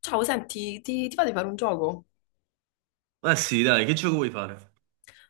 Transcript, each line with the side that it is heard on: left: Ciao, senti, ti va di fare un gioco?
right: Ma sì, dai, che gioco vuoi fare?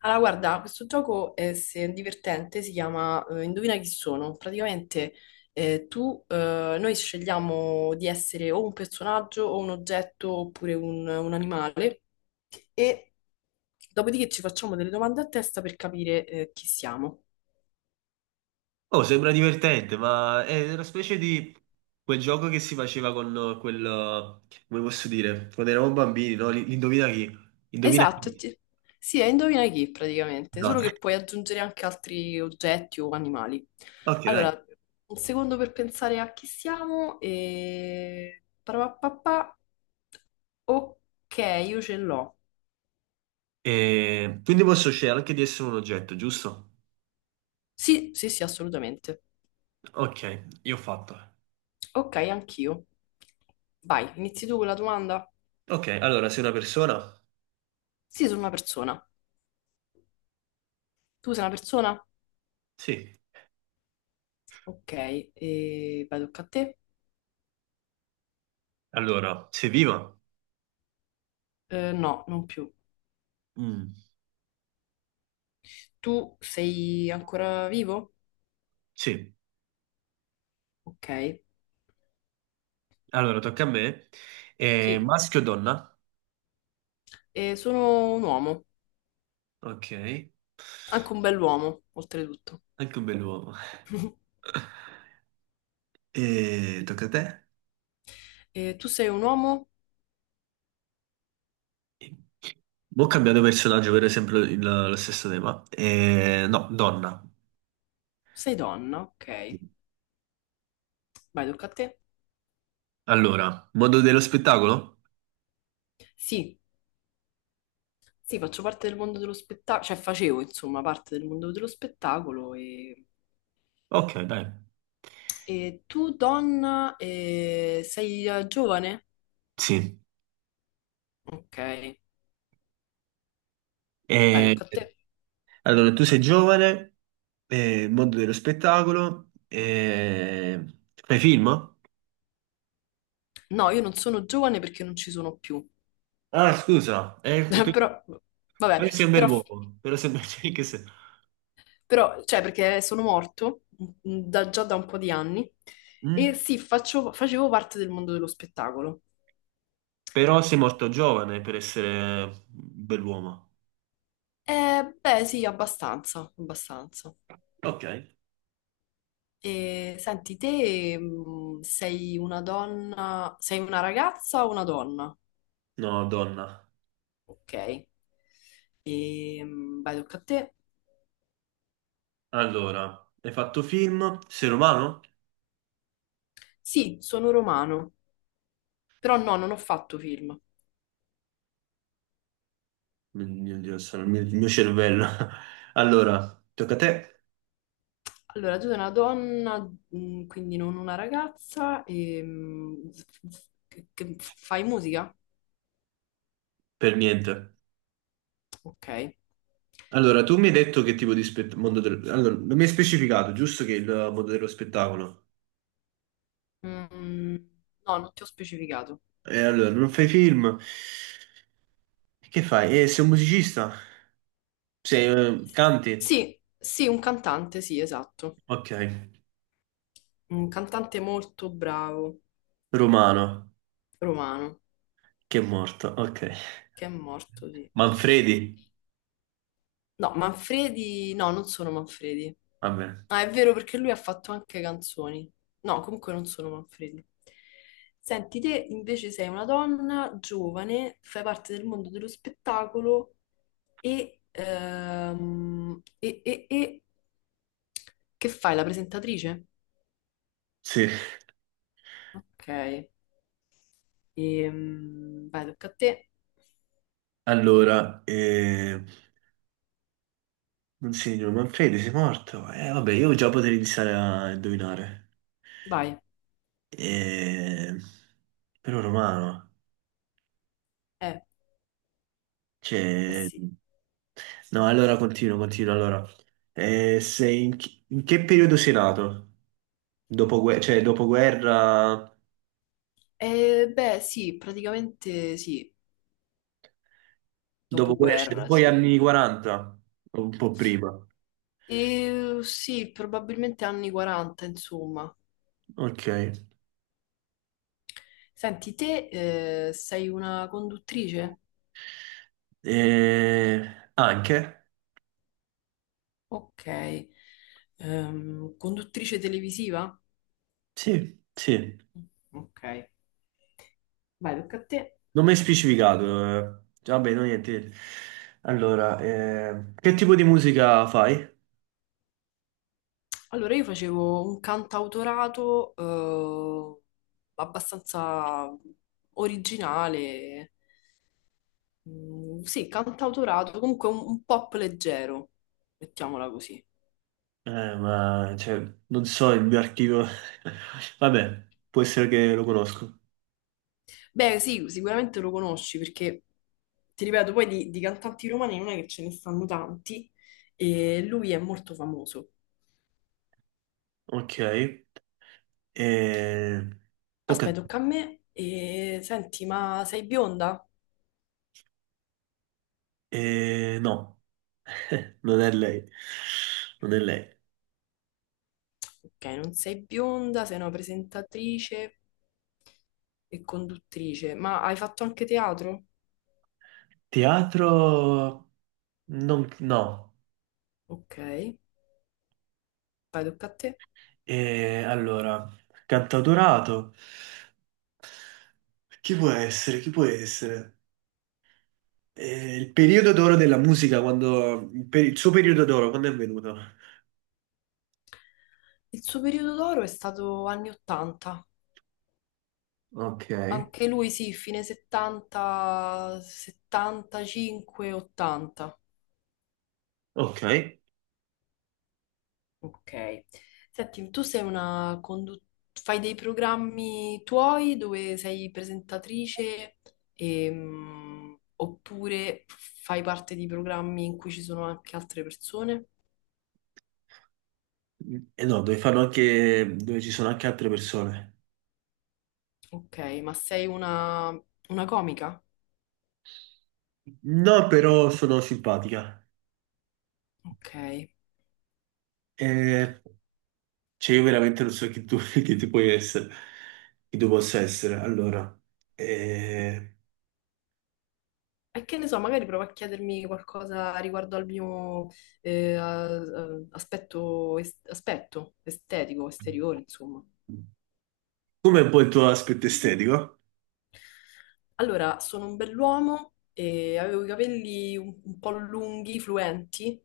left: Allora, guarda, questo gioco è divertente, si chiama indovina chi sono. Praticamente noi scegliamo di essere o un personaggio o un oggetto oppure un animale e dopodiché ci facciamo delle domande a testa per capire chi siamo.
right: Oh, sembra divertente, ma è una specie di quel gioco che si faceva con come posso dire, quando eravamo bambini, no? L'indovina chi? Indovina
left: Esatto,
right: chi?
left: sì, è indovina chi praticamente, solo
right: Esatto.
left: che puoi aggiungere anche altri oggetti o animali.
right: Ok, dai.
left: Allora, un secondo per pensare a chi siamo e... parapapapà. Ok, io ce l'ho.
right: E quindi posso scegliere anche di essere un oggetto, giusto?
left: Sì, sì, sì, assolutamente.
right: Ok, io ho fatto.
left: Ok, anch'io. Vai, inizi tu con la domanda?
right: Ok, allora, sei una persona?
left: Sì, sono una persona. Tu sei una persona?
right: Sì.
left: Ok, e vai, tocca a te?
right: Allora, sei viva?
left: No, non più.
right: Mm,
left: Tu sei ancora vivo?
right: sì.
left: Ok.
right: Allora, tocca a me.
left: Sì,
right: Maschio o donna?
left: e sono un uomo,
right: Ok.
left: anche un bell'uomo, oltretutto.
right: Anche un bell'uomo. E tocca a te.
left: E tu sei un uomo?
right: Boh, cambiato personaggio, per esempio lo stesso tema. E, no, donna.
left: Sei donna, ok. Vai, tocca a te.
right: Allora, mondo dello spettacolo?
left: Sì, sì, faccio parte del mondo dello spettacolo, cioè facevo, insomma, parte del mondo dello spettacolo
right: Ok, dai.
left: e tu, donna, sei giovane?
right: Sì.
left: Ok, vai,
right: E-
left: tocca a te.
right: allora, tu sei giovane, mondo dello spettacolo, fai film?
left: No, io non sono giovane perché non ci sono più.
right: Ah, scusa,
left: Però, vabbè,
right: però sei un bel
left: però
right: uomo, però sei, cioè, che se-
left: però, cioè, perché sono morto già da un po' di anni e
right: Mm?
left: sì, facevo parte del mondo dello spettacolo.
right: Però sei morto giovane per essere un bell'uomo.
left: Beh, sì, abbastanza, abbastanza.
right: Ok.
left: E senti, te sei una donna, sei una ragazza o una donna?
right: No, donna.
left: Ok. E, vai, tocca a te.
right: Allora, hai fatto film? Sei romano?
left: Sì, sono romano, però no, non ho fatto film.
right: Mio Dio, sono il mio cervello. Allora, tocca a te?
left: Allora, tu sei una donna, quindi non una ragazza, e, che fai musica?
right: Per niente.
left: Ok.
right: Allora, tu mi hai detto che tipo di spettacolo. Allora, non mi hai specificato, giusto che il mondo dello spettacolo.
left: Mm, no, non ti ho specificato.
right: E allora, non fai film? Che fai? Sei un musicista? Canti?
left: Sì, sì, un cantante, sì, esatto.
right: Ok.
left: Un cantante molto bravo,
right: Romano,
left: romano,
right: che è morto. Ok.
left: che è morto, sì.
right: Manfredi?
left: No, Manfredi, no, non sono Manfredi.
right: Vabbè.
left: Ah, è vero perché lui ha fatto anche canzoni. No, comunque non sono Manfredi. Senti, te invece sei una donna giovane, fai parte del mondo dello spettacolo e, che fai? La presentatrice?
right: Sì.
left: Ok. Vai, tocca a te.
right: Allora. Non Manfredi, sei morto? Vabbè, io già potrei iniziare a indovinare.
left: Vai.
right: Eh, Però Romano,
left: Eh, eh
right: cioè.
left: sì.
right: No, allora continuo, allora. In che periodo sei nato? Dopoguerra, cioè dopoguerra,
left: Beh, sì, praticamente sì,
right: cioè
left: dopoguerra,
right: dopo gli anni
left: sì.
right: 40, o un po' prima.
left: E, sì, probabilmente anni 40, insomma.
right: Ok.
left: Senti, te sei una conduttrice?
right: Eh, Anche?
left: Ok. Conduttrice televisiva?
right: Sì, sì.
left: Ok. Vai, tocca a te.
right: Non mi hai specificato. Vabbè, no, niente. Allora, che tipo di musica fai?
left: Allora, io facevo un cantautorato eh, abbastanza originale. Mm, sì, cantautorato, comunque un pop leggero, mettiamola così.
right: Ma, cioè, non so il mio archivio. Vabbè, può essere che lo conosco.
left: Beh, sì, sicuramente lo conosci perché, ti ripeto, poi di cantanti romani non è che ce ne stanno tanti e lui è molto famoso.
right: Ok. Eh, Tocca a
left: Aspetta,
right: te.
left: tocca a me. E, senti, ma sei bionda?
right: No, non è lei. Non è lei.
left: Ok, non sei bionda, sei una presentatrice e conduttrice, ma hai fatto anche teatro?
right: Teatro. Non, No.
left: Ok, vai, tocca a te.
right: Allora, cantautorato. Chi può essere? Chi può essere? Il periodo d'oro della musica, il suo periodo d'oro, quando è venuto?
left: Il suo periodo d'oro è stato anni 80.
right: Ok.
left: Anche lui sì, fine 70, 75, 80.
right: Ok.
left: Ok. Senti, tu sei una fai dei programmi tuoi dove sei presentatrice oppure fai parte di programmi in cui ci sono anche altre persone?
right: E no, dove ci sono anche altre persone.
left: Ok, ma sei una comica?
right: No, però sono simpatica.
left: Ok.
right: Eh, cioè, io veramente non so chi tu puoi essere, chi tu possa essere. Allora, eh,
left: E che ne so, magari provo a chiedermi qualcosa riguardo al mio eh, a- a- aspetto, aspetto estetico, esteriore, insomma.
right: com'è un po' il tuo aspetto estetico?
left: Allora, sono un bell'uomo e avevo i capelli un po' lunghi, fluenti,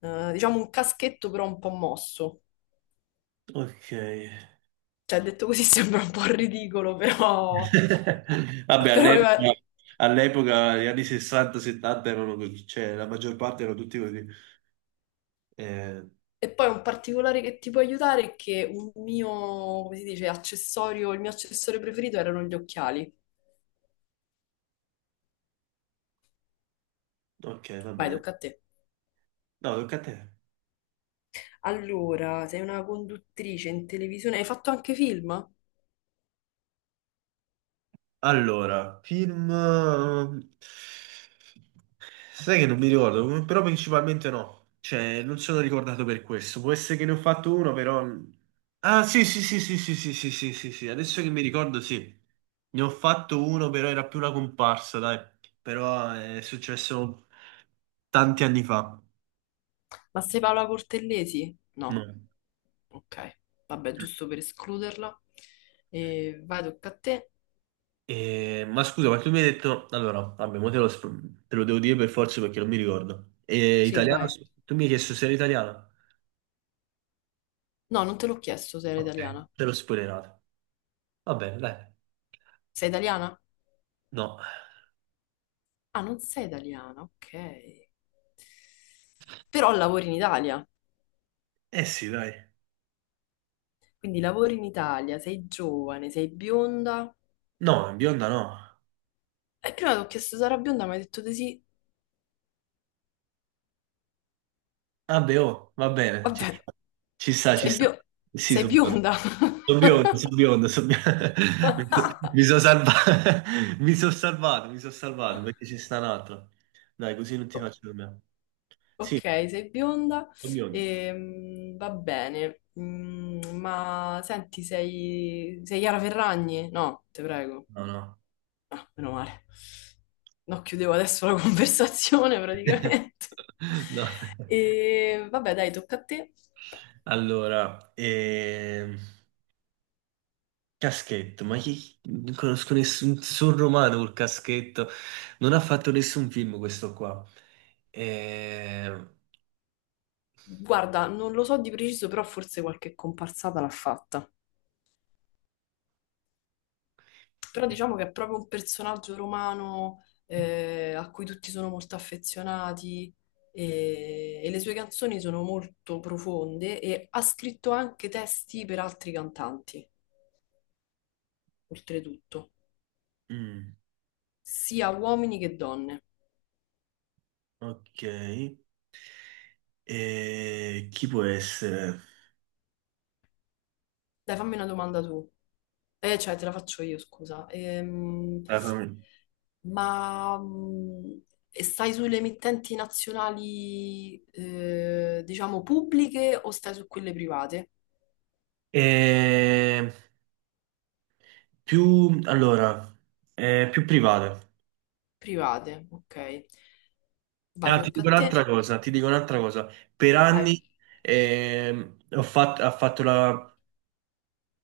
left: diciamo un caschetto però un po' mosso.
right: Ok.
left: Cioè, detto così sembra un po' ridicolo, però...
right: Vabbè,
left: però aveva-
right: all'epoca, gli anni 60-70 erano così, cioè la maggior parte erano tutti così. Eh,
left: E poi un particolare che ti può aiutare è che un mio, come si dice, accessorio, il mio accessorio preferito erano gli occhiali.
right: ok, va
left: Vai,
right: bene.
left: tocca a te.
right: No, tocca a te.
left: Allora, sei una conduttrice in televisione. Hai fatto anche film?
right: Allora, film. Sai che non mi ricordo, però principalmente no. Cioè, non sono ricordato per questo. Può essere che ne ho fatto uno, però. Ah, sì, sì, sì, sì, sì, sì, sì, sì, sì, sì. Adesso che mi ricordo, sì. Ne ho fatto uno, però era più una comparsa, dai. Però è successo tanti anni fa.
left: Ma sei Paola Cortellesi? No,
right: No.
left: ok. Vabbè, giusto per escluderla. E vai, tocca a te.
right: Ma scusa, ma tu mi hai detto. Allora, vabbè, mo te lo devo dire per forza perché non mi ricordo.
left: Sì,
right: Italiano,
left: vai.
right: sì. Tu mi hai chiesto se era italiano?
left: No, non te l'ho chiesto se eri
right: Ok,
left: italiana.
right: te l'ho spoilerato. Va bene, dai.
left: Sei italiana?
right: No.
left: Ah, non sei italiana, ok. Però lavori in Italia.
right: Eh sì, dai.
left: Quindi lavori in Italia, sei giovane, sei bionda.
right: No, bionda no.
left: E prima ti ho chiesto se era bionda, ma hai detto di sì.
right: Vabbè, oh, va bene, ci sta.
left: Vabbè,
right: Ci sta, ci
left: sei
right: sta.
left: bio-
right: Sì,
left: sei
right: sono
left: bionda.
right: biondo. Sono biondo, sono biondo, son biondo. Mi so- mi sono salvato. Mi sono salvato perché ci sta un altro. Dai, così non ti
left: O-
right: faccio dormire.
left: Ok,
right: Sì,
left: sei bionda,
right: sono biondo.
left: va bene, mm, ma senti, sei Chiara Ferragni? No, ti prego.
right: No, no.
left: Ah, meno male. No, chiudevo adesso la conversazione praticamente.
right: No.
left: E vabbè, dai, tocca a te.
right: Allora, caschetto, ma chi, non conosco nessun romano col caschetto, non ha fatto nessun film questo qua. Ehm,
left: Guarda, non lo so di preciso, però forse qualche comparsata l'ha fatta. Però diciamo che è proprio un personaggio romano a cui tutti sono molto affezionati e le sue canzoni sono molto profonde e ha scritto anche testi per altri cantanti, oltretutto,
right: mm,
left: sia uomini che donne.
right: ok. Chi può essere?
left: Dai, fammi una domanda tu. Cioè, te la faccio io, scusa.
right: Ah,
left: Ma mm, e stai sulle emittenti nazionali, diciamo, pubbliche o stai su quelle private?
right: Eh, Più, allora, più private.
left: Private, ok. Vai,
right: Ah, ti
left: tocca a
right: dico
left: te.
right: un'altra cosa, ti dico un'altra cosa. Per
left: Vai.
right: anni ha fatto la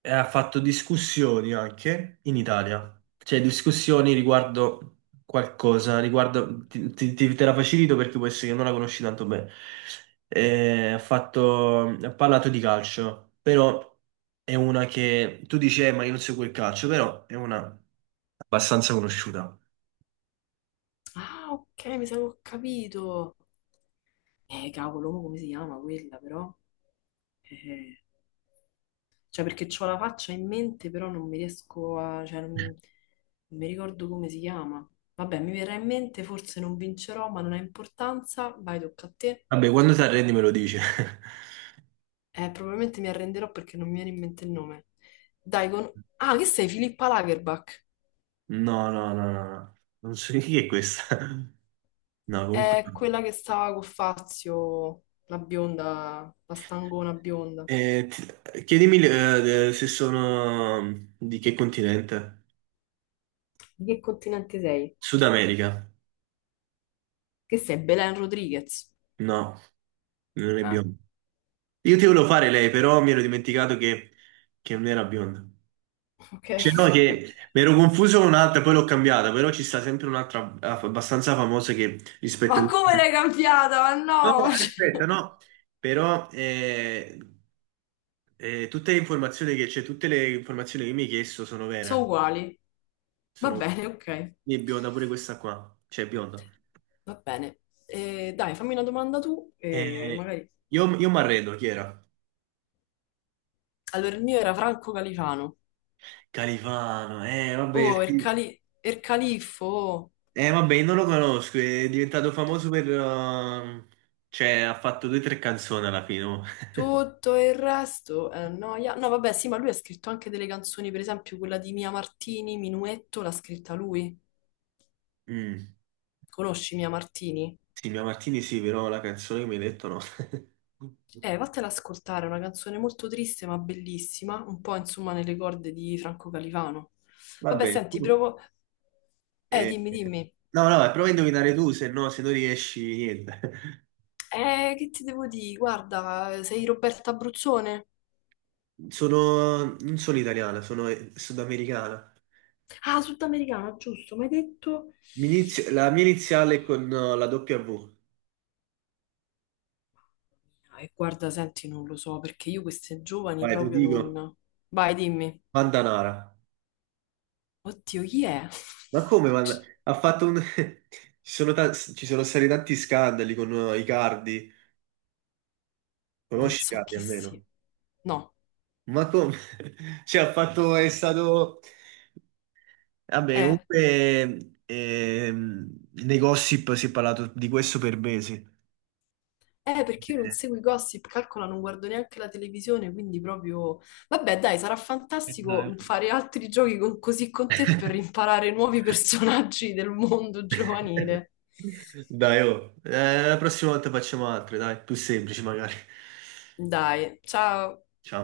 right: e ha fatto discussioni anche in Italia, cioè discussioni riguardo qualcosa, riguardo, ti- ti- te la facilito perché può essere che non la conosci tanto bene. Ha parlato di calcio, però è una che tu dici, Ma io non seguo il calcio, però è una abbastanza conosciuta.
left: Ah, ok, mi sa che ho capito. Cavolo, mo come si chiama quella, però? Eh, cioè, perché ho la faccia in mente, però non mi riesco a... cioè, non mi ricordo come si chiama. Vabbè, mi verrà in mente, forse non vincerò, ma non ha importanza. Vai, tocca a te.
right: Vabbè, quando ti arrendi me lo dici.
left: Probabilmente mi arrenderò perché non mi viene in mente il nome. Dai, con... Ah, che sei? Filippa Lagerbach.
right: No, no, no, no, no. Non so chi è questa. No, comunque.
left: È quella che stava con Fazio, la bionda, la stangona bionda.
right: Chiedimi se sono di che continente?
left: Di che continente sei?
right: Sud America?
left: Che sei? Belen Rodriguez.
right: No, non è
left: Ah,
right: bionda. Io ti volevo fare lei, però mi ero dimenticato che, non era bionda.
left: ok.
right: Cioè, no, che mi ero confuso con un'altra, poi l'ho cambiata, però ci sta sempre un'altra abbastanza famosa che rispetta.
left: Ma come l'hai cambiata? Ma
right: No,
left: no!
right: aspetta,
left: Cioè,
right: no, però tutte le informazioni che, cioè, tutte le informazioni che mi hai chiesto sono
left: sono
right: vere.
left: uguali. Va
right: Sono
left: bene, ok.
right: è bionda pure questa qua, cioè è bionda.
left: Va bene. Dai, fammi una domanda tu e
right: Eh,
left: magari...
right: io mi arredo, chi era?
left: Allora, il mio era Franco Califano.
right: Califano, eh vabbè,
left: Oh, il,
right: sì.
left: cali... il califfo. Oh.
right: Vabbè, io non lo conosco, è diventato famoso per, cioè ha fatto due o tre canzoni alla fine. Oh.
left: Tutto il resto è noia. No, vabbè, sì, ma lui ha scritto anche delle canzoni, per esempio quella di Mia Martini, Minuetto, l'ha scritta lui.
right: Mm.
left: Conosci Mia Martini?
right: Sì, Mia Martini sì, però la canzone che mi hai detto no.
left: Vattela ad ascoltare, è una canzone molto triste ma bellissima, un po' insomma nelle corde di Franco Califano. Vabbè,
right: Vabbè,
left: senti,
right: tu.
left: provo...
right: eh,
left: dimmi, dimmi.
right: No, no, prova a indovinare tu, se no, se non riesci, niente.
left: Che ti devo dire? Guarda, sei Roberta Abruzzone?
right: Non sono italiana, sono sudamericana.
left: Ah, sudamericana, giusto, mi hai detto...
right: La mia iniziale è con la W.
left: E guarda, senti, non lo so perché io queste giovani
right: Vai, te lo
left: proprio
right: dico.
left: non. Vai, dimmi.
right: Vandanara.
left: Oddio, chi è?
right: Ma come. Ha fatto un. Ci sono stati tanti scandali con Icardi.
left: Non
right: Conosci
left: so
right: Icardi
left: chi
right: almeno?
left: sia. No,
right: Ma come? Cioè, ha fatto. È stato. Vabbè,
left: eh.
right: comunque, nei gossip si è parlato di questo per mesi.
left: Perché io non
right: Eh,
left: seguo i gossip, calcola, non guardo neanche la televisione, quindi proprio... Vabbè, dai, sarà
right: Dai.
left: fantastico fare altri così con te per imparare nuovi personaggi del mondo giovanile.
right: Dai, oh. La prossima volta facciamo altre, dai. Più semplici magari.
left: Dai, ciao.
right: Ciao.